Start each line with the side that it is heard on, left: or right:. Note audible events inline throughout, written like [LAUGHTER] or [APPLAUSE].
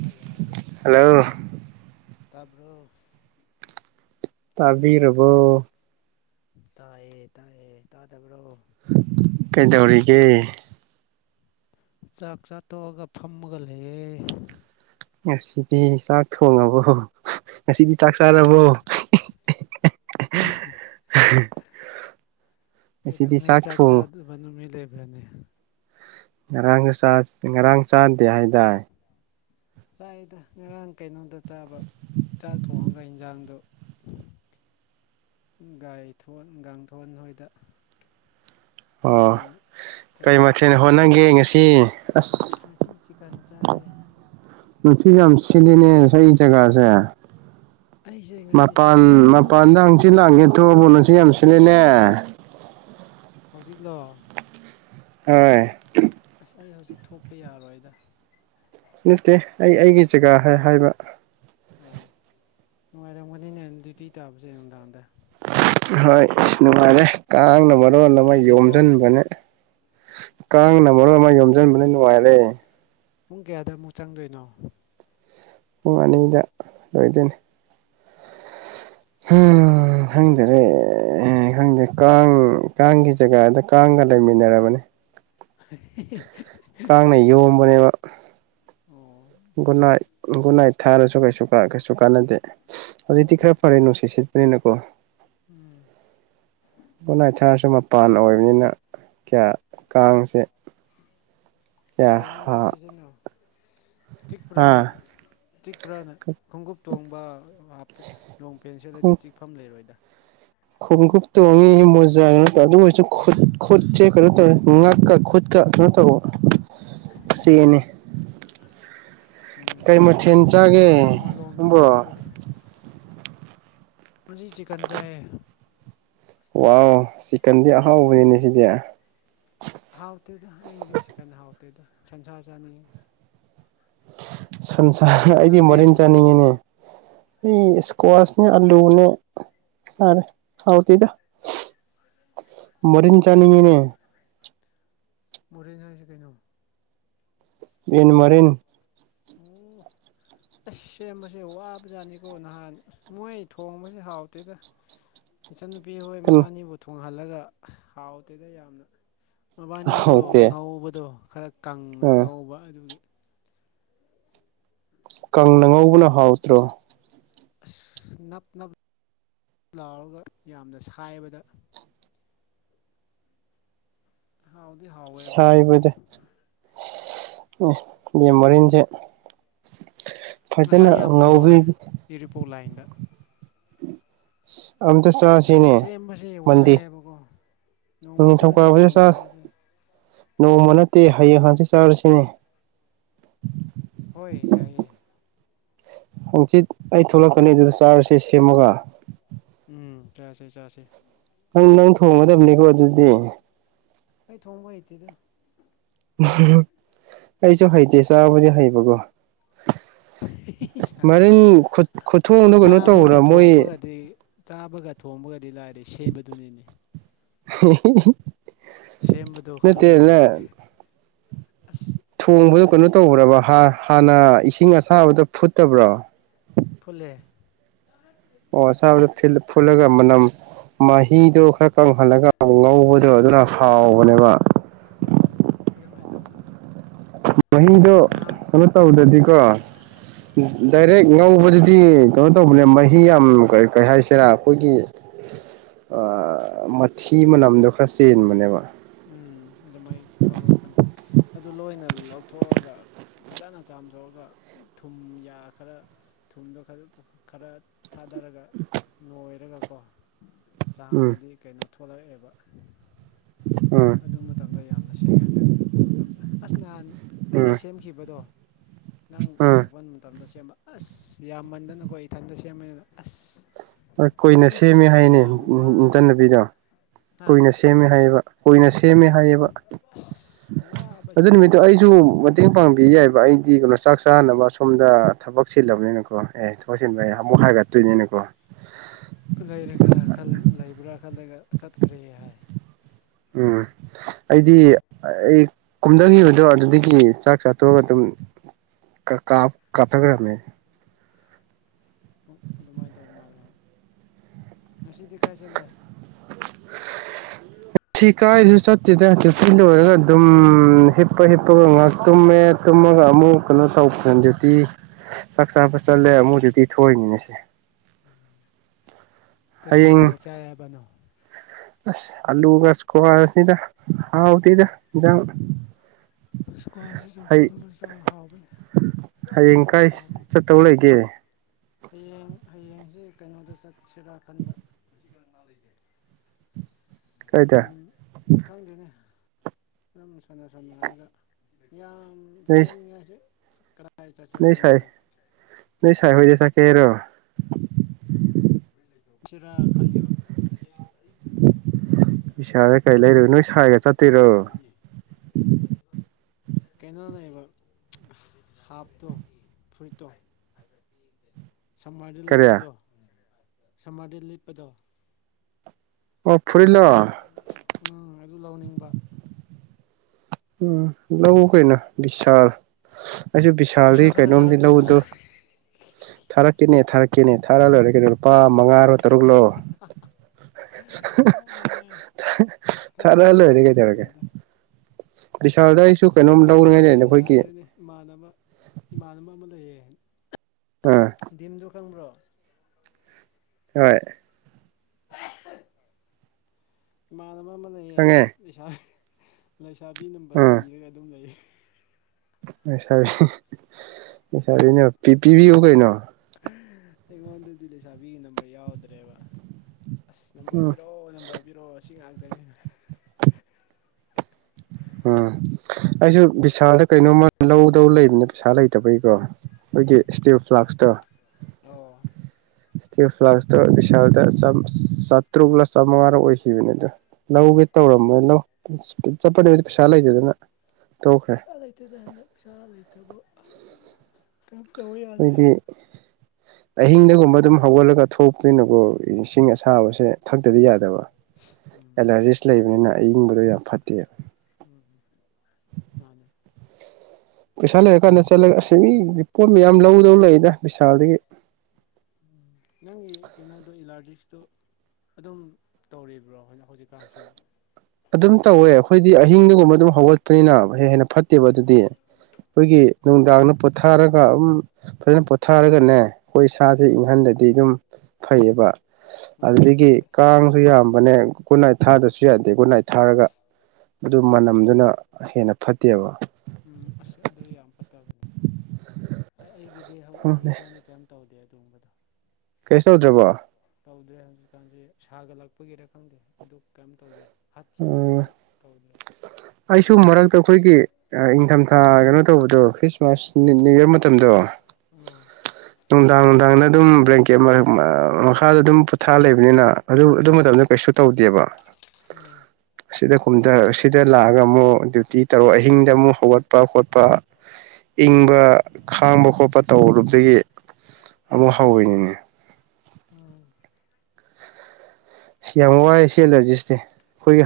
left: ꯍꯖꯥꯎ
right: hello
left: ꯇꯥꯄ
right: ꯇꯥꯕꯤꯔꯔꯕꯣ
left: ꯇꯥꯏꯌꯦ ꯇꯥꯏꯌꯦ ꯇꯥꯗꯕ꯭ꯔꯣ
right: ꯀꯩ ꯇꯧꯔꯤꯒꯦ
left: ꯆꯥꯛ ꯆꯥꯊꯣꯛꯑꯒ ꯐꯝꯃꯒ ꯂꯩꯑꯦ
right: ꯉꯁꯤꯗꯤ ꯆꯥꯛ ꯊꯣꯡꯉꯕꯣ ꯉꯁꯤꯗꯤ ꯆꯥꯛ ꯆꯥꯔꯕꯣ [UNINTELLIGIBLE] ꯉꯁꯤꯗꯤ
left: ꯀꯩꯗꯧꯉꯩ ꯆꯥꯛ
right: ꯊꯣꯡ
left: ꯆꯥꯗꯕ ꯅꯨꯃꯤ ꯂꯩꯕ꯭ꯔꯅꯤ
right: ꯉꯔꯥꯡꯒ ꯉꯔꯥꯡ ꯆꯥꯗꯦ ꯍꯥꯏꯗꯥꯏ
left: ꯆꯥꯛꯗ ꯉꯔꯥꯡ ꯀꯩꯅꯣꯗ ꯆꯥꯕ ꯆꯥꯛ ꯊꯣꯡꯉꯒ ꯏꯟꯖꯥꯡꯗꯨ ꯒꯥꯏ ꯊꯣꯟꯒꯥꯡ ꯊꯣꯟ ꯅꯣꯏꯗ ꯃꯣꯏ ꯆꯥꯛ
right: ꯀꯔꯤ
left: ꯆꯤꯀꯟ
right: ꯃꯊꯦꯜꯅ ꯍꯣꯠꯅꯒꯦ ꯉꯁꯤ ꯑꯁ
left: ꯉꯁꯤ ꯆꯤꯀꯟ ꯆꯥꯏꯌꯦ
right: ꯁꯤ ꯌꯥꯝꯝꯁꯤꯂꯤꯅꯦ ꯁ ꯑꯩ ꯖꯒꯥꯥꯁꯦ
left: ꯑꯩꯁꯦ ꯉꯁꯤꯁꯦ
right: ꯃꯄꯥꯟ
left: ꯐꯣꯟ ꯑꯅꯧ
right: ꯃꯄꯥꯟꯗ ꯍꯪꯆꯤ ꯂꯥꯡꯒꯦ ꯊꯣꯛꯑꯕꯅꯁꯨ ꯌꯥꯝ ꯁꯤꯂꯦꯅꯦ ꯑꯥꯔ
left: ꯍꯧꯖꯤꯛꯂ
right: ꯑ
left: ꯍꯧꯖꯤꯛ ꯊꯣꯛꯄ ꯌꯥꯔꯣꯏꯗ
right: ꯅꯠꯇꯦ ꯑꯩ ꯑꯩꯒꯤ ꯖꯒꯥ ꯍꯥꯏ ꯍꯥꯏꯕ
left: ꯑꯣ ꯅꯨꯡꯉꯥꯏꯔꯝꯒꯅꯤ ꯅ ꯗ꯭ꯌꯨꯇꯤ ꯇꯥꯕꯁꯦ ꯅꯨꯡꯗꯥꯡꯗ
right: ꯍꯣꯏ ꯅꯨꯡꯉꯥꯏꯔꯦ ꯀꯥꯡꯅ
left: ꯅꯣꯡ
right: ꯃꯔꯣ ꯑꯃ
left: ꯆꯨꯗ꯭ꯔꯗꯤꯀꯣ
right: ꯌꯣꯝꯁꯤꯟꯕꯅꯦ ꯀꯥꯡꯅ ꯃꯔꯨꯞ ꯑꯃ ꯌꯣꯝꯁꯤꯟꯕꯅ ꯅꯨꯡꯉꯥꯏꯔꯦ
left: ꯄꯨꯡ ꯀꯌꯥꯗ ꯑꯃꯨꯛ ꯆꯪꯗꯣꯏꯅꯣ
right: ꯄꯨꯡ ꯑꯅꯤꯗ ꯂꯣꯏꯗꯣꯏꯅꯤ ꯎꯝ ꯍꯪꯗꯦꯔꯦ ꯑꯦ ꯈꯪꯗꯦ ꯀꯥꯡ ꯀꯥꯡꯒꯤ ꯖꯒꯥꯗ ꯀꯥꯡꯒ ꯂꯩꯃꯤꯟꯅꯔꯕꯅꯦ
left: [UNINTELLIGIBLE]
right: ꯀꯥꯡꯅ ꯌꯣꯝꯕꯅꯦꯕ
left: ꯑꯣ
right: ꯒꯨꯅꯥꯢꯠ ꯒꯨꯅꯥꯏꯠ ꯊꯥꯔꯁꯨ ꯀꯩꯁꯨ ꯀ ꯀꯩꯁꯨ ꯀꯥꯟꯅꯗꯦ ꯍꯧꯖꯤꯛꯇꯤ ꯈꯔ ꯐꯔꯦ ꯅꯨꯡꯁꯤꯠꯁꯤ ꯄꯅꯀꯣ
left: ꯎꯝ
right: ꯒꯨꯅꯥꯢꯠ ꯊꯥꯔꯁꯨ ꯃꯄꯥꯟ ꯑꯣꯏꯕꯅꯤꯅ ꯀꯌꯥ ꯀꯥꯡꯁꯦ ꯀꯌꯥ
left: ꯀꯩꯅꯣꯗꯣ ꯁꯤꯖꯟꯅꯧ ꯆꯤꯛꯄ꯭ꯔꯅꯦ ꯄ꯭ꯔꯅ ꯈꯣꯡꯒꯨꯞ ꯇꯣꯡꯕ ꯍꯥꯄꯦ ꯂꯣꯡꯄꯦꯟ ꯁꯦꯠꯂꯗꯤ ꯆꯤꯛꯐꯝ ꯂꯩꯔꯣꯏꯗ
right: ꯈꯣꯡꯒꯨꯞ ꯇꯣꯡꯉꯦ ꯃꯣꯖꯥ ꯉꯛꯇ ꯑꯗꯨ ꯑꯣꯏꯔꯁꯨ ꯈꯨꯠ ꯈꯨꯠꯁꯦ ꯀꯩꯅꯣ ꯇꯧꯋꯦ ꯉꯛꯀ ꯈꯨꯠꯀ ꯇ ꯉꯛ ꯇꯧꯋꯣ ꯆꯦꯅꯦ
left: ꯎꯝ
right: ꯀꯩ ꯃꯊꯦꯟ ꯆꯥꯒꯦ
left: ꯍꯤꯗꯥꯛ ꯃꯣꯂꯣꯝꯗꯣ
right: ꯅꯪꯕꯣ
left: ꯇꯩꯌꯣ ꯉꯖꯤ ꯆꯤꯛꯀꯟ ꯆꯥꯏꯌꯦ
right: ꯋꯥꯎ ꯆꯤꯛꯀꯟꯗꯤ ꯑꯍꯥꯎꯕꯅꯤꯅꯦ ꯁꯤꯗꯤ
left: ꯍꯥꯎꯇꯦꯗ ꯑꯩꯒꯤꯗꯤ ꯆꯤꯛꯀꯟ ꯍꯥꯎꯇꯦꯗ ꯁꯟꯁꯥ ꯆꯥꯅꯤꯡꯉꯦ
right: ꯁꯟꯁꯥ ꯅ ꯑꯩꯗꯤ
left: ꯅꯪꯗꯤ
right: ꯃꯔꯤꯟ ꯆꯥꯅꯤꯡꯉꯤꯅꯦ ꯑꯩ ꯏꯁꯀ꯭ꯋꯥꯁꯅꯦ ꯑꯥꯂꯨꯅꯦ ꯆꯥꯔꯦ ꯍꯥꯎꯇꯦꯗ ꯃꯔꯤꯟ ꯆꯥꯅꯤꯡꯉꯤꯅꯦ
left: ꯃꯣꯔꯦꯟ ꯍꯥꯏꯖꯦ ꯀꯩꯅꯣ
right: ꯌꯦꯟ ꯃꯔꯤꯟ
left: ꯑꯣ ꯑꯁ ꯁꯦꯝꯕꯁꯦ ꯋꯥꯕꯖꯥꯠꯅꯤꯀꯣ ꯅꯍꯥꯟ ꯃꯣꯏ ꯊꯣꯡꯕꯁꯦ ꯍꯥꯎꯇꯦꯗ ꯏꯆꯟꯅꯨꯄꯤ ꯍꯣꯏ
right: ꯀꯩꯅꯣ
left: ꯃꯕꯥꯅꯤꯕꯨ ꯊꯣꯡꯍꯜꯂꯒ ꯍꯥꯎꯇꯦꯗ ꯌꯥꯝꯅ ꯃꯕꯥꯅꯤꯗꯣ
right: ꯍꯥꯎꯇꯦ
left: ꯉꯧꯕꯗꯣ ꯈꯔ ꯀꯪꯅ
right: ꯎꯝ
left: ꯉꯧꯕ ꯑꯗꯨꯒꯤ
right: ꯀꯪꯅ ꯉꯧꯕꯅ ꯍꯥꯎꯇ꯭ꯔꯣ
left: ꯑꯁ ꯅꯞ ꯅꯞ ꯂꯥꯎꯔꯒ ꯌꯥꯝꯅ ꯁꯥꯏꯕꯗ ꯍꯥꯎꯗꯤ ꯍꯥꯎꯋꯦꯕꯨ
right: ꯁꯥꯏꯕꯗꯤ ꯑꯦꯍ ꯌꯦꯟ ꯃꯔꯤꯟꯖꯦ
left: ꯉꯁꯥꯏ ꯌꯥꯝ ꯎꯍꯧꯋꯦ ꯏꯔꯤꯄꯣꯛ ꯂꯥꯏꯟꯗ
right: ꯑꯝꯇ ꯆꯥꯁꯤꯅꯦ
left: ꯁꯦꯝꯕꯁꯦ
right: ꯃꯟꯗꯦ
left: ꯋꯥꯏꯑꯦꯕꯀꯣ ꯅꯣꯡꯃ ꯆꯥꯁꯦ
right: ꯅꯤꯡꯊꯧꯀꯥꯕꯗ ꯆꯥ
left: ꯅꯣꯡꯃ ꯆꯥꯁꯦ
right: ꯅꯣꯡꯃ ꯅꯠꯇꯦ ꯍꯌꯦꯡ ꯍꯡꯆꯤꯠ ꯆꯥꯔꯁꯦ
left: ꯍꯣꯏ ꯌꯥꯏꯌꯦ
right: ꯍꯪꯆꯤꯠ ꯑꯩ ꯊꯣꯛꯂꯛꯀꯅꯤ ꯗꯨꯗ ꯆꯥꯔꯁꯦ ꯁꯦꯝꯃꯒ
left: ꯎꯝ ꯆꯥꯁꯦ ꯆꯥꯁꯦ
right: ꯑꯧ ꯅꯪ ꯊꯣꯡꯒꯗꯕꯅꯤꯀꯣ ꯑꯗꯨꯗꯤ
left: ꯑꯩ ꯊꯣꯡꯕ ꯍꯩꯇꯦꯗ
right: ꯑꯩꯁꯨ ꯍꯩꯇꯦ ꯆꯥꯕꯗꯤ ꯍꯩꯕꯀꯣ ꯃꯔꯤꯟ ꯈꯨꯠ ꯈꯨꯊꯣꯡꯗꯣ ꯀꯩꯅꯣ ꯇꯧꯕ꯭ꯔ
left: ꯆꯥꯕꯒ
right: ꯃꯣꯏ
left: ꯊꯣꯡꯕꯒꯗꯤ ꯆꯥꯕꯒ ꯊꯣꯡꯕꯒꯗꯤ ꯂꯥꯏꯔꯤ ꯁꯦꯝꯕꯗꯨꯅꯤꯅꯦ
right: [UNINTELLIGIBLE]
left: ꯁꯦꯝꯕꯗꯣ ꯈꯔ ꯂꯨꯏ
right: ꯅꯠꯇꯦꯅ
left: ꯑꯁ
right: ꯊꯣꯡꯕꯗꯣ ꯀꯩꯅꯣ
left: ꯑꯩ
right: ꯇꯧꯕ꯭ꯔꯕ ꯍꯥ ꯍꯥꯟ ꯅ ꯏꯁꯤꯡ ꯑꯁꯥꯕꯗ ꯐꯨꯠꯇꯕ꯭ꯔꯣ
left: ꯐꯨꯠꯂꯦ
right: ꯑꯣ ꯑꯁꯥꯕꯗ ꯐꯤꯜ ꯐꯨꯠꯂꯒ ꯃꯅꯝ ꯃꯍꯤꯗꯣ ꯈꯔ ꯀꯪꯍꯜꯂꯒ ꯃꯨꯛ ꯉꯧꯕꯗꯣ ꯑꯗꯨꯅ ꯍꯥꯎꯕꯅꯦꯕ
left: ꯎꯝ ꯑꯗꯨꯃꯥꯏꯅ ꯇꯧꯕꯅꯦ
right: ꯃꯍꯤꯗꯣ
left: ꯅꯍꯥꯟ
right: ꯀꯩꯅꯣ ꯇꯧꯗ꯭ꯔꯗꯤꯀꯣ ꯗꯥꯏꯔꯦꯛ ꯉꯧꯕꯗꯨꯗꯤ ꯀꯩꯅꯣ ꯇꯧꯕꯅꯦ ꯃꯍꯤ ꯌꯥꯝ ꯀꯩ ꯀꯩ ꯍꯥꯏꯁꯤꯔꯥ ꯑꯩꯈꯣꯏꯒꯤ ꯃꯊꯤ ꯃꯅꯝꯗꯣ ꯈꯔ ꯆꯦꯟꯕꯅꯦꯕ
left: ꯎꯝ ꯑꯗꯨꯃꯥꯏꯅ ꯊꯣꯛꯂꯛꯄꯅꯦ ꯑꯗꯨ ꯂꯣꯏꯅ ꯂꯧꯊꯣꯛꯑꯒ ꯐꯖꯅ ꯆꯥ ꯄꯥꯝꯊꯣꯛꯑꯒ ꯊꯨꯝ ꯈꯔ ꯊꯨꯝꯗꯣ ꯈꯔ ꯈꯔ ꯊꯥꯗꯔꯒ ꯅꯣꯏꯔꯒꯀꯣ
right: ꯎꯝ
left: ꯆꯥꯝꯃꯗꯤ ꯀꯩꯅꯣ ꯊꯣꯛꯂꯛꯑꯕ
right: ꯎꯝ
left: ꯑꯗꯨ ꯃꯇꯝꯗ ꯌꯥꯝꯅ ꯁꯦꯡꯉꯛꯀꯅꯤ ꯑꯗꯨ ꯃꯇꯝꯗ ꯑꯁ ꯅꯍꯥꯟ ꯑꯩꯅ
right: ꯎꯝ
left: ꯁꯦꯝꯈꯤꯕꯗꯣ ꯅꯪ
right: ꯎꯝ
left: ꯂꯥꯛꯄ ꯃꯇꯝꯗ ꯁꯦꯝꯕ ꯑꯁ ꯌꯥꯝꯃꯟꯗꯅꯀꯣ ꯏꯊꯟꯇ ꯁꯦꯝꯕꯅꯤꯅ ꯑꯁ
right: ꯍꯣꯏ ꯀꯨꯏꯅ ꯁꯦꯝꯃꯦ
left: ꯑꯁ
right: ꯍꯥꯏꯅꯦ
left: ꯌꯥꯝ
right: ꯏ
left: ꯋꯥꯕꯅꯦ
right: ꯆꯠꯅꯕꯤꯗꯣ
left: ꯑꯗꯨꯅ ꯍꯥ
right: ꯀꯨꯏꯅ ꯁꯦꯝꯃꯦ ꯍꯥꯏꯌꯦꯕ ꯀꯨꯏꯅ ꯁꯦꯝꯃꯦ
left: ꯎꯝ
right: ꯍꯥꯏꯌꯦꯕ
left: ꯑꯁ
right: ꯑꯗꯨ ꯅꯨꯃꯤꯠꯇꯣ
left: ꯋꯥꯕꯁꯤꯗꯤꯕꯀꯣ
right: ꯑꯩꯁꯨ ꯃꯇꯦꯡ ꯄꯥꯡꯕꯤ ꯌꯥꯏꯕ ꯑꯗꯣ ꯑꯩꯗꯤ ꯀꯩꯅꯣ ꯆꯥꯛ ꯆꯥꯅꯕ ꯁꯣꯝꯗ ꯊꯕꯛ ꯁꯤꯜꯂꯕꯅꯤꯅꯀꯣ ꯑꯦ ꯊꯕꯛ ꯁꯤꯟꯕ ꯑꯩ ꯑꯃꯨꯛ ꯍꯥꯏꯒꯠꯇꯣꯏꯅꯤꯅꯀꯣ
left: ꯂꯩꯔꯒ ꯂꯩꯕ꯭ꯔꯥ ꯈꯜꯂꯒ ꯆꯠꯈ꯭ꯔꯦ ꯍꯥꯏ
right: ꯎꯝ ꯑꯩꯗꯤ ꯑꯩ ꯀꯨꯝꯊꯈꯤꯕꯗꯣ ꯑꯗꯨꯗꯒꯤ ꯆꯥꯛ ꯆꯥꯊꯣꯛꯒ ꯑꯗꯨꯝ
left: [UNINTELLIGIBLE]
right: ꯀ ꯀꯐꯒ꯭ꯔꯝꯃꯦ
left: ꯑꯗꯨꯃꯥꯏꯅ ꯇꯧꯕ ꯃꯥꯜꯂꯦ ꯍꯣꯏ ꯉꯁꯤꯗꯤ ꯀꯥꯏ ꯆꯠꯂꯦ [UNINTELLIGIBLE]
right: ꯁꯤ ꯀꯥꯏꯗꯨꯁꯨ ꯆꯠꯇꯦꯗꯅ ꯆꯄꯤꯤ ꯂꯣꯏꯔꯒ ꯑꯗꯨꯝ ꯍꯤꯞꯄ ꯍꯤꯞꯄꯒ ꯉꯥꯏꯍꯥꯛ ꯇꯨꯝꯃꯦ ꯑꯃꯨꯛ ꯀꯩꯅꯣ ꯇꯧꯕ ꯗꯌꯨꯇꯤ ꯆꯥꯛ ꯆꯥꯕ ꯆꯠꯂꯦ ꯑꯃꯨꯛ ꯗꯗꯨꯌꯨꯇꯤ ꯊꯣꯛꯏꯅꯤꯅꯦꯁꯦ ꯍꯌꯦꯡ
left: ꯔꯤꯃꯊ ꯆꯥ ꯅꯥꯣ
right: ꯑꯁ ꯑꯂꯨꯒꯁ ꯀꯋꯥꯅꯤꯗ ꯍꯥꯎꯗ ꯌꯥ
left: ꯁꯨꯀ꯭ꯋꯥꯁꯤ ꯆꯝꯐꯨꯣꯏꯒꯨꯝꯕ ꯆ ꯍꯥꯎꯕꯅꯤ
right: ꯍꯌꯦꯡ
left: ꯑꯗꯨꯝ
right: ꯀꯥꯏ
left: ꯍꯥꯎꯕꯅꯤ
right: ꯆꯠꯇꯧ ꯂꯩꯒꯦ
left: ꯍꯌꯦꯡ ꯍꯌꯦꯡꯁꯤ ꯀꯩꯅꯣꯗ ꯆꯠꯁꯤꯔꯥ ꯈꯟꯕ
right: ꯀꯥꯏꯗ
left: ꯌꯨꯝ ꯊꯪꯗꯦꯅꯦ ꯑꯗꯨꯝ ꯁꯥꯟꯅ ꯁꯝꯅꯔꯒ ꯌꯥꯝ ꯆꯠꯅꯤꯡꯉꯥꯏꯁꯦ ꯀꯗꯥꯏ ꯆꯠꯁꯤꯔꯥ
right: ꯅ ꯁꯥꯏ
left: ꯈꯪꯗꯦꯅꯦ
right: ꯅ ꯁꯥꯏ ꯍꯗꯦ ꯊꯀꯦꯔꯣ
left: ꯁꯤꯔ ꯀꯜꯂꯤꯕ
right: ꯏꯁꯥꯗ ꯀꯔꯤ ꯂꯩꯔꯨ ꯅꯣꯏ ꯁꯥꯏꯒ ꯆꯠꯇꯣꯏꯔꯣ
left: ꯀꯩꯅꯣ ꯂꯩꯕ ꯍꯥꯞꯇꯣ ꯐꯨꯔꯤꯠꯇꯣ ꯁꯪꯃꯥꯔꯗ
right: ꯀꯔꯤ
left: ꯂꯤꯞꯄꯗꯣ ꯁꯝꯃꯥꯔꯗ ꯂꯤꯞꯄꯗꯣ
right: ꯑꯣ ꯐꯨꯔꯂꯣ
left: ꯎꯝ ꯑꯗꯨ ꯂꯧꯅꯤꯡꯕ
right: ꯎꯝ ꯂꯧꯧꯕ ꯀꯩꯅ ꯕꯤꯁꯥꯜ ꯑꯩꯁꯨ ꯕꯤꯚꯤꯁꯥꯜꯗꯤ
left: ꯄꯩꯁꯥ ꯈꯔ
right: ꯀꯩꯅꯣꯝꯗꯤ
left: ꯊꯥꯔꯛꯀꯦꯔꯥ
right: ꯂꯧꯗꯣ ꯊꯥꯔꯛꯀꯅꯦ ꯊꯥꯔꯛꯀꯅꯤ ꯊꯥꯔꯛ ꯂꯣꯏꯔꯀꯅꯦ ꯂꯨꯄꯥ ꯃꯉꯥꯔꯣ ꯇꯔꯨꯛꯂꯣ ꯊꯗ
left: ꯈꯪꯗꯦꯗ
right: ꯂ ꯍꯅꯦ
left: ꯐꯥꯒꯤ
right: ꯀꯦꯇꯒꯦ
left: ꯇꯧꯕꯅꯤꯗ ꯏꯃꯥꯟꯅꯕꯁꯦ
right: ꯂꯩꯅꯦ ꯑꯩꯈꯣꯏꯒꯤ
left: ꯌꯥꯗꯣꯏꯅꯦ ꯏꯃꯥꯟꯅꯕ ꯏꯃꯥꯟꯅꯕ ꯑꯃ ꯂꯩꯌꯦ
right: ꯑꯥ
left: ꯗꯤꯝꯗꯨ ꯈꯪꯕ꯭ꯔꯣ
right: ꯍꯣꯏ
left: ꯀꯥꯟꯅꯕ ꯑꯃ ꯂꯩꯌꯦ
right: ꯈꯪꯉꯦ
left: ꯏꯁꯩꯁꯥ ꯂꯩꯁꯥꯕꯤ ꯅꯝꯕꯔ ꯅꯤꯔꯒ ꯑꯗꯨꯝ ꯂꯩ
right: ꯥꯕꯤꯥꯕꯤꯅꯦ ꯄ ꯄꯤꯕꯤꯌꯨ ꯀꯩꯅꯣ
left: ꯑꯩꯉꯣꯟꯗꯗꯤ ꯂꯩꯁꯥꯕꯤꯅꯕ ꯌꯥꯎꯗ꯭ꯔꯦꯕ ꯑꯁ ꯅꯝꯕꯔ
right: ꯎꯝ
left: ꯄꯤꯔꯛꯑꯣ ꯅꯝꯕꯔ ꯄꯤꯔꯛꯑꯣ ꯑꯁꯤ ꯉꯥꯛꯇꯅꯦ
right: ꯎꯝ ꯑꯩꯁꯨ ꯕꯤꯁꯥꯜꯗ ꯀꯩꯅꯣꯝꯃ ꯂꯧ ꯂꯧ ꯂꯩꯗꯅ ꯄꯩꯁꯥ ꯂꯩꯇꯕꯒꯤꯀꯣ ꯑꯩꯈꯣꯏꯒꯤ ꯏꯁꯇꯤꯜ ꯐ꯭ꯂꯥꯛꯁꯇ
left: ꯑꯧ
right: ꯐ꯭ꯂꯥꯛꯁꯇꯣ ꯁꯥꯜꯗ ꯆꯥꯇ꯭ꯔꯨꯛꯂ ꯆꯥꯝꯃꯉꯥꯔ ꯑꯣꯏꯈꯤꯕꯅꯦ ꯑꯣ ꯂꯧꯒꯦ ꯇꯧꯔ ꯩꯅꯣ ꯄꯤꯖꯥ ꯄꯅꯤ ꯁꯥ ꯍꯥꯏꯗꯅ
left: ꯏꯁꯥ ꯂꯩꯇꯗ ꯍꯟꯗꯛ ꯏꯁꯥ ꯂꯩꯇꯕ ꯀꯩꯅꯣ ꯇꯧꯕ ꯌꯥꯗ꯭ꯔꯦ
right: ꯑꯩꯗꯤ ꯑꯍꯤꯡꯗꯒꯨꯝꯕ ꯑꯗꯨꯝ ꯍꯧꯒꯠꯂꯒ ꯊꯣꯛꯇꯣꯏꯅꯣꯀꯣ ꯏꯁꯤꯡ ꯑꯁꯥꯕꯁꯦ ꯊꯛꯇꯗꯤ ꯌꯥꯗꯕ
left: ꯎꯝ
right: ꯑꯦꯂꯔꯖꯤꯁ ꯂꯩꯕꯅꯤꯅ ꯑꯏꯪꯕꯗꯣ ꯌꯥꯝ ꯐꯠꯇꯦꯕ
left: ꯎꯝ ꯃꯥꯅꯦ
right: ꯄꯩꯁꯥ ꯂꯩꯔꯀꯥꯟꯗ ꯆꯠꯂꯒ ꯑꯁꯤꯁ ꯃꯤ ꯄꯣꯠ ꯃꯌꯥꯝ ꯂꯧꯗꯧ ꯂꯩꯏꯗ ꯕꯤꯁꯥꯜꯗꯒꯤ
left: ꯅꯪꯒꯤ ꯀꯩꯅꯣꯗꯣ ꯑꯦꯂꯥꯔꯖꯤꯛꯁꯇꯣ ꯑꯗꯨꯝ ꯇꯧꯔꯤꯕ꯭ꯔꯣ ꯍꯧ ꯍꯧꯖꯤꯛꯀꯥꯟꯁꯨ
right: ꯑꯗꯨꯝ ꯇꯧꯋꯦ ꯑꯩꯈꯣꯏꯗꯤ ꯑꯍꯤꯡꯗꯒꯨꯝꯕ ꯑꯗꯨꯝ ꯍꯧꯒꯠꯄꯅꯤꯅ ꯍ ꯍꯦꯟꯅ ꯐꯠꯇꯦꯕ ꯑꯗꯨꯗꯤ ꯑꯩꯈꯣꯏꯒꯤ ꯅꯨꯡꯗꯥꯡꯗ ꯄꯣꯊꯥꯔꯒ ꯑꯗꯨꯝ ꯐꯖꯅ ꯄꯣꯊꯥꯔꯒꯅꯦ ꯑꯩꯈꯣꯏ ꯁꯥꯁꯦ
left: ꯎꯝ
right: ꯏꯪꯍꯟꯗꯗꯤ ꯑꯗꯨꯝ ꯐꯩꯌꯦꯕ
left: ꯎꯝ
right: ꯑꯗꯨꯗꯒꯤ
left: ꯑꯩ
right: ꯀꯥꯡꯁꯨ ꯌꯥꯝ ꯃꯅꯦ ꯒꯨꯠꯅꯥꯏꯠ ꯊꯥꯗꯁꯨ ꯌꯥꯗꯦ ꯒꯨꯠꯅꯥꯏꯠ ꯊꯥꯔꯒ ꯑꯗꯨ ꯃꯅꯝꯗꯨꯅ ꯍꯦꯟꯅ ꯐꯠꯇꯦꯕ
left: ꯎꯝ ꯑꯁ ꯑꯗꯨ ꯌꯥꯝ ꯐꯠꯇꯕꯅꯦ ꯑꯩꯒꯤ
right: ꯈꯪꯗꯦ
left: ꯍꯧꯖꯤꯛꯀꯥꯟꯗꯤ ꯀꯔꯤꯝ ꯇꯧꯗꯦ ꯑꯗꯨꯒꯨꯝꯕꯗꯣ
right: ꯀꯩ ꯇꯧꯗ꯭ꯔꯕꯣ
left: ꯇꯧꯗ꯭ꯔꯦ ꯍꯧꯖꯤꯛꯀꯥꯟꯁꯦ ꯁꯥꯒꯠꯂꯛꯄꯒꯤꯔ ꯈꯪꯗꯦ ꯑꯗꯨ ꯀꯔꯤꯝ ꯇꯧꯗ꯭ꯔꯦ ꯍꯥꯊꯤ ꯇꯧꯕꯁꯨ ꯇꯧꯗ꯭ꯔꯦ
right: ꯑꯩꯁꯨ ꯃꯔꯛꯇ ꯑꯩꯈꯣꯏꯒꯤ ꯏꯟꯊꯝ ꯀꯩꯅꯣ ꯇꯧꯕꯗꯣ ꯈ꯭ꯔꯤꯁꯃꯥꯁ ꯅ꯭ꯌꯨ ꯌꯔ ꯃꯇꯝꯗꯣ
left: ꯑꯥ
right: ꯅꯨꯡꯗꯥꯡ ꯅꯨꯡꯗꯥꯡꯗ ꯑꯗꯨꯝ ꯕ꯭ꯂꯦꯡꯀꯦꯠ ꯃꯈꯥꯗ ꯑꯗꯨꯝ ꯄꯣꯊꯥ ꯂꯩꯕꯅꯤꯅ ꯑꯗꯨ ꯑꯗꯨ
left: ꯎꯝ
right: ꯃꯇꯝꯗ ꯀꯩꯁꯨ ꯇꯧꯗꯦꯕ
left: ꯎꯝ
right: ꯑꯁꯤꯗ ꯀꯨꯝꯊ ꯁꯤꯗ ꯂꯥꯛꯑꯒ ꯑꯃꯨꯛ ꯗ꯭ꯌꯨꯇꯤ ꯇꯔꯣ ꯑꯍꯤꯡꯗ ꯑꯃꯨꯛ ꯍꯧꯒꯠꯄ ꯈꯣꯠꯄ ꯏꯪꯕ ꯈꯥꯡꯕ ꯈꯣꯠꯄ ꯇꯧꯔꯨꯕꯗꯒꯤ ꯑꯃꯨꯛ ꯍꯧꯋꯤꯅꯤꯅꯦ
left: ꯎꯝ
right: ꯁꯤ ꯌꯥꯝ ꯋꯥꯏꯑꯦ ꯁꯤ ꯑꯦꯂꯔꯖꯤꯁꯦ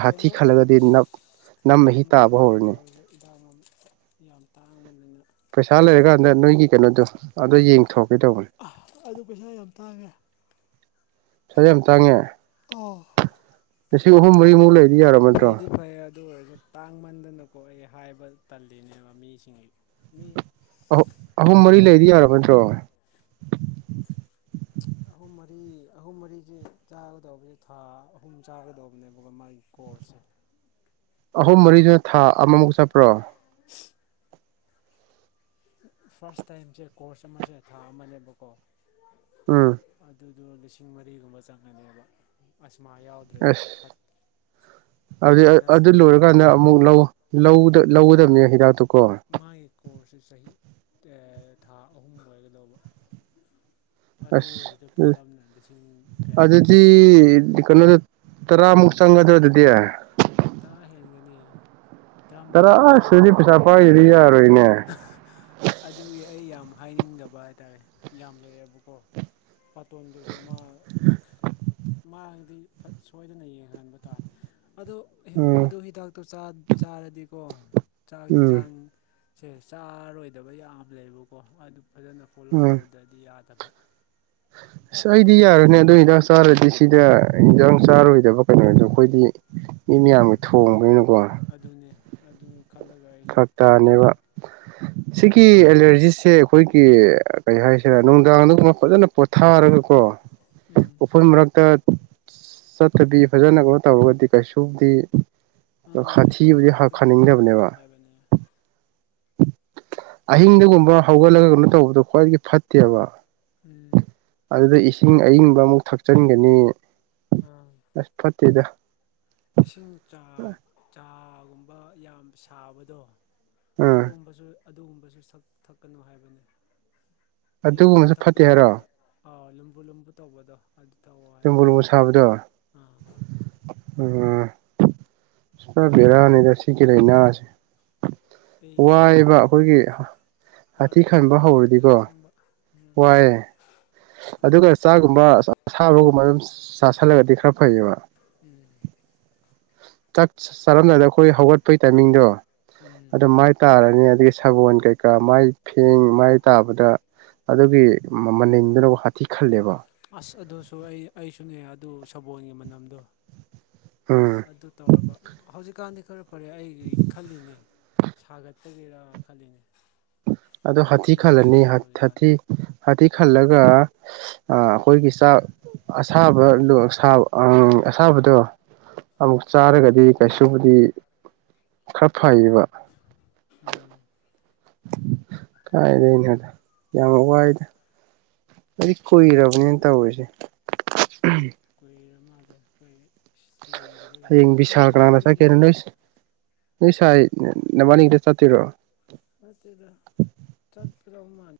left: ꯀꯩꯅꯣ
right: ꯅꯝ
left: ꯁꯤꯗꯥꯛ
right: ꯃꯍꯤ
left: ꯑꯃ
right: ꯇꯥꯕ
left: ꯍꯥꯏꯕꯤꯒꯦ
right: ꯍꯧꯔꯅꯤ
left: ꯇꯧꯔꯤꯕ ꯍꯤꯗꯥꯥꯛ ꯑꯃ ꯌꯥꯝ ꯇꯥꯡꯕꯅꯤꯅ
right: ꯄꯩꯁꯥ ꯂꯩꯔꯀꯥꯟꯗ ꯅꯣꯏꯒꯤ ꯀꯩꯅꯣꯗꯣ ꯑꯗꯨꯗꯣ ꯌꯦꯡꯊꯣꯛ
left: ꯑꯗꯨ ꯄꯩꯁꯥ ꯌꯥꯝ ꯇꯥꯡꯉꯦ
right: ꯄꯩꯁꯥ ꯌꯥꯝ ꯇꯥꯡꯉꯦ
left: ꯑꯣ
right: ꯂꯤꯁꯤꯡ ꯑꯍꯨꯝ
left: ꯑꯩ
right: ꯃꯔꯤꯃꯨꯛ ꯂꯩꯔꯗꯤ ꯌꯥꯔꯕ ꯅꯠꯇ꯭ꯔꯣ
left: ꯐꯩꯗꯤ ꯐꯩ ꯑꯗꯨ ꯑꯣꯏꯔꯁꯨ ꯇꯥꯡꯃꯟꯗꯅꯀꯣ ꯑꯩ ꯍꯥꯏꯕ ꯇꯜꯂꯤꯅꯦꯕ ꯃꯤꯁꯤꯡꯒꯤ ꯃꯤ
right: ꯑꯍꯨꯝ ꯃꯔꯤ
left: ꯄꯩꯁꯥꯗꯨ
right: ꯂꯩꯗꯤ ꯌꯥꯔꯕ ꯅꯠꯇ꯭ꯔꯣ
left: ꯑꯍꯨꯝ ꯃꯔꯤ ꯑꯍꯨꯝ ꯃꯔꯤꯁꯦ ꯆꯥꯒꯗꯧꯕꯁꯦ ꯊꯥ ꯑꯍꯨꯝ ꯆꯥꯒꯗꯧꯕꯅꯦꯕꯀ ꯃꯥꯏ [INAUDIBLE]
right: ꯑꯍꯨꯝ ꯃꯔꯤꯗꯨꯅ ꯊꯥ ꯑꯃꯃꯨꯛ ꯆꯠꯄ꯭ꯔꯣ
left: ꯐꯁ ꯇꯥꯏꯝ ꯀꯣꯔꯁ ꯑꯃ ꯊꯥ ꯃꯅꯦꯕꯀꯣ
right: ꯑꯥ
left: ꯑꯗ ꯂꯤꯁꯤꯡ ꯃꯔꯤꯒꯨꯝꯕ ꯆꯪꯅꯦꯕ ꯑꯁ
right: ꯑꯁ ꯑꯗꯨꯗꯤ
left: ꯁꯥꯏꯅꯁꯀꯤ
right: ꯑꯗꯨ
left: ꯈꯛꯇ
right: ꯂꯣꯏꯔꯀꯥꯟꯗ
left: ꯑꯣꯏꯔꯗꯤ
right: ꯑꯃꯨꯛ ꯂꯧ ꯂꯧꯗ ꯂꯧꯒꯗꯕꯅꯦ ꯍꯤꯗꯥꯛꯇꯨ
left: ꯃꯥꯒꯤ ꯀꯣꯔꯁꯁꯦ ꯆꯍꯤ ꯊꯥ ꯑꯍꯨꯝ ꯑꯣꯏꯒꯗꯧꯕ ꯑꯗꯨ
right: ꯑꯁ
left: ꯑꯣꯏꯔꯗ ꯄꯣꯠꯂꯝꯅ ꯂꯤꯁꯤꯡ ꯀꯌꯥ
right: ꯑꯗꯨꯗꯤ
left: ꯇꯥꯔꯦ
right: ꯀꯩꯅꯣꯗ ꯇꯔꯥꯃꯨꯛ ꯆꯪꯒꯗ ꯑꯣꯏꯗꯗꯤ
left: ꯇꯔꯥ ꯍꯦꯟꯒꯅꯤ
right: ꯇꯔꯥ
left: ꯇꯔꯥꯃꯔꯤꯒꯨꯝꯕ
right: ꯑꯁ ꯑꯗꯨꯗꯤ
left: ꯆꯪꯒꯅꯤ
right: ꯄꯩꯁꯥ ꯄꯥꯏꯗꯗꯤ ꯌꯥꯔꯣꯏꯅꯦ
left: ꯑꯗꯨꯒꯤ ꯑꯩ ꯌꯥꯝ ꯍꯥꯏꯅꯤꯡꯗꯕ ꯍꯥꯏꯇꯥꯥꯔꯦ ꯌꯥꯝ ꯂꯩꯑꯦꯕꯀꯣ ꯥꯇꯣꯟꯗꯨꯁꯨ ꯃꯥ ꯃꯥꯗꯤ ꯁꯣꯏꯗꯅ ꯌꯦꯡꯍꯟꯕ ꯇꯥꯔꯦ ꯑꯗꯣ
right: ꯎꯝ
left: ꯑꯗꯨ ꯍꯤꯗꯥꯛꯇꯣ ꯆꯥꯔꯗꯤ ꯀꯣ ꯆꯥꯛ
right: ꯎꯝ
left: ꯌꯦꯟꯁꯥꯡꯁꯦ ꯆꯥꯔꯣꯏꯗꯕ ꯌꯥꯝ ꯂꯩꯕꯀꯣ ꯑꯗꯨ ꯐꯖꯅ ꯐꯣꯂꯣ
right: ꯎꯝ
left: ꯇꯧꯗꯗꯤ ꯌꯥꯗꯕ
right: ꯑꯁ ꯑꯩꯗꯤ ꯌꯥꯔꯅꯦ ꯑꯗꯨꯗ ꯍꯤꯗꯥꯛ ꯆꯥꯔꯗꯤ ꯁꯤꯗ ꯍꯤꯟꯖꯥꯡ ꯆꯥꯔꯣꯏꯗꯕ ꯀꯩꯅꯣꯗꯣ ꯑꯩꯈꯣꯏꯗꯤ ꯃꯤ ꯃꯌꯥꯝꯒꯤ
left: ꯎꯝ
right: ꯊꯣꯡꯕꯅꯤꯅꯀꯣ
left: ꯑꯗꯨꯅꯦ ꯑꯗꯨ ꯈꯜꯂꯒ ꯑꯩꯁꯨ
right: ꯐꯛꯇꯅꯤꯕ
left: ꯈꯜꯂꯤꯅꯦ
right: ꯁꯤꯒꯤ ꯑꯦꯂꯔꯖꯤꯁꯦ ꯑꯩꯈꯣꯏꯒꯤ ꯀꯩ ꯍꯥꯏꯁꯤꯔꯥ ꯅꯨꯡꯗꯥꯡꯗꯨꯒꯨꯝꯕ ꯐꯖꯅ ꯄꯣꯊꯥꯔꯒꯀꯣ
left: ꯎꯝ
right: ꯎꯄꯣꯏ ꯃꯔꯛꯇ ꯆꯠꯊꯕꯤ ꯐꯖꯅ ꯀꯩꯅꯣ ꯇꯧꯔꯒꯗꯤ ꯀꯩꯁꯨꯗꯤ
left: ꯑꯥ ꯏꯐꯨꯜ
right: ꯈꯊꯤꯕꯨꯗꯤ ꯍꯥ
left: ꯃꯔꯛꯇꯗꯤ ꯆꯠꯂꯅꯨ
right: ꯈꯥꯅꯤꯡꯗꯕꯅꯦꯕ
left: ꯍꯥꯏꯕꯅꯦ
right: ꯑꯍꯤꯡꯗꯒꯨꯝꯕ ꯍꯧꯒꯠꯂꯒ ꯀꯩꯅꯣ ꯇꯧꯕꯗꯣ ꯈ꯭ꯋꯥꯏꯗꯒꯤ ꯐꯠꯇꯦꯕ
left: ꯎꯝ
right: ꯑꯗꯨꯗ ꯏꯁꯤꯡ ꯑꯏꯤꯡꯕ ꯑꯃꯨꯛ ꯊꯛꯆꯤꯟꯒꯅꯤ
left: ꯎꯝ
right: [UNINTELLIGIBLE]
left: ꯏꯁꯤꯡ ꯆ ꯆꯥꯒꯨꯝꯕ ꯌꯥꯝ ꯁꯥꯕꯗꯣ
right: ꯑꯥ
left: ꯑꯗꯨꯒ ꯑꯗꯨꯒꯨꯝꯕꯁꯨꯛ ꯊꯛꯀꯅꯨ ꯍꯥꯏꯕꯅꯤ
right: ꯑꯗꯨꯒꯨꯝꯕꯁꯨ ꯐꯠꯇꯦ ꯍꯥꯏꯔꯣ
left: ꯑꯥꯎ ꯂꯨꯝꯕꯨ ꯂꯨꯝꯕꯨ ꯇꯧꯕꯗꯣ ꯑꯗꯨ ꯇꯧꯋꯣ
right: ꯂꯣꯕꯨ
left: ꯍꯥꯏꯕꯅꯤ
right: ꯂꯣꯝꯕꯨ ꯁꯕꯗꯣ
left: ꯑꯥ
right: ꯎ ꯎ ꯄꯦꯔꯥꯅꯤꯗ ꯁꯤꯒ ꯂꯩꯅꯁꯦ ꯋꯥꯏꯕ ꯑꯩꯈꯣꯏꯒꯤ ꯍꯥꯊꯤ ꯈꯟꯕ
left: ꯋꯥꯕꯅꯤꯅ
right: ꯍꯧꯔꯗꯤꯀꯣ
left: ꯑꯁꯦꯡꯕ ꯎꯝ
right: ꯋꯥꯏꯌꯦ ꯑꯗꯨꯒ ꯆꯥꯒꯨꯝꯕꯁꯕꯒꯨꯝ ꯑꯗꯨꯝ ꯆꯁꯤꯜꯂꯒꯗꯤ ꯈꯔ ꯐꯩꯌꯦꯕ
left: ꯎꯝ
right: ꯆꯥꯛ ꯆꯥꯔꯝꯗꯥꯗ ꯑꯩꯈꯣꯏ ꯍꯧꯒꯠꯄꯒꯤ ꯇꯥꯏꯃꯤꯡꯗꯣ
left: ꯎꯝ
right: ꯑꯗꯨ ꯃꯥꯏ ꯇꯥꯔꯅꯤ ꯑꯗꯒꯤ ꯁꯥꯒꯣꯜ ꯀꯩꯀꯥ ꯃꯥꯏ ꯐꯦꯡ ꯃꯥꯏ ꯇꯥꯕꯗ ꯑꯗꯨꯒꯤ ꯃꯃꯅꯗꯨꯅꯕꯨ ꯍꯥꯊꯤ ꯈꯜꯂꯦꯕ
left: ꯑꯁ ꯑꯗꯨꯁꯨ ꯑꯩ ꯑꯩꯁꯨꯅꯦ ꯑꯗꯨ ꯁꯕꯣꯜꯒꯤ ꯃꯅꯝꯗꯣ
right: ꯎꯝ
left: ꯑꯁ ꯑꯗꯨ ꯇꯧꯔꯕ ꯍꯧꯖꯤꯛꯀꯥꯟꯗꯤ ꯈꯔ ꯐꯔꯦ ꯑꯩ ꯈꯜꯂꯤꯅꯦ ꯁꯥꯒꯠꯇꯒꯤꯔꯥ ꯈꯜꯂꯤꯅꯦ
right: ꯑꯗꯣ ꯍꯥꯊꯤ
left: ꯍꯥꯊꯤꯁꯦ
right: ꯈꯜꯂꯅꯤ
left: ꯇꯧꯗ꯭ꯔꯦ ꯍꯧꯖꯤꯛꯀꯥꯟ
right: ꯍꯥꯊꯤ ꯍꯥꯊꯤ ꯈꯜꯂꯒ ꯑꯩꯈꯣꯏꯒꯤ ꯆꯥꯛ ꯑꯁꯥꯕꯗꯣ ꯑꯁꯥꯕꯗꯣ ꯑꯃꯨꯛ ꯆꯥꯔꯒꯗꯤ
left: ꯎꯝ
right: ꯀꯩꯁꯨꯕꯨꯗꯤ ꯐꯩꯏꯕ
left: ꯎꯝ
right: ꯀꯥꯏ ꯂꯩꯅꯦꯗ ꯌꯥꯝ ꯋꯥꯏꯗ ꯑꯩꯗꯤ
left: ꯁꯤꯁꯦ
right: ꯀꯨꯏꯔꯕꯅꯦꯅ
left: ꯀꯩꯅꯣ
right: ꯇꯧꯔꯤꯁꯦ
left: ꯀꯨꯏꯔ ꯃꯥꯜꯂꯦ ꯑꯩꯈꯣꯏ ꯌꯦꯡꯗꯕꯗꯤ
right: ꯍꯌꯦꯡ ꯕꯤꯁꯥꯜ
left: ꯃꯤꯗꯤꯌꯥ
right: ꯅ ꯁꯥꯏ ꯅꯕꯥꯅꯤꯒꯤꯗ ꯆꯠꯇꯣꯏꯔꯣ
left: ꯆꯗ ꯇꯠꯕꯤꯔꯥꯎ ꯃꯥꯅ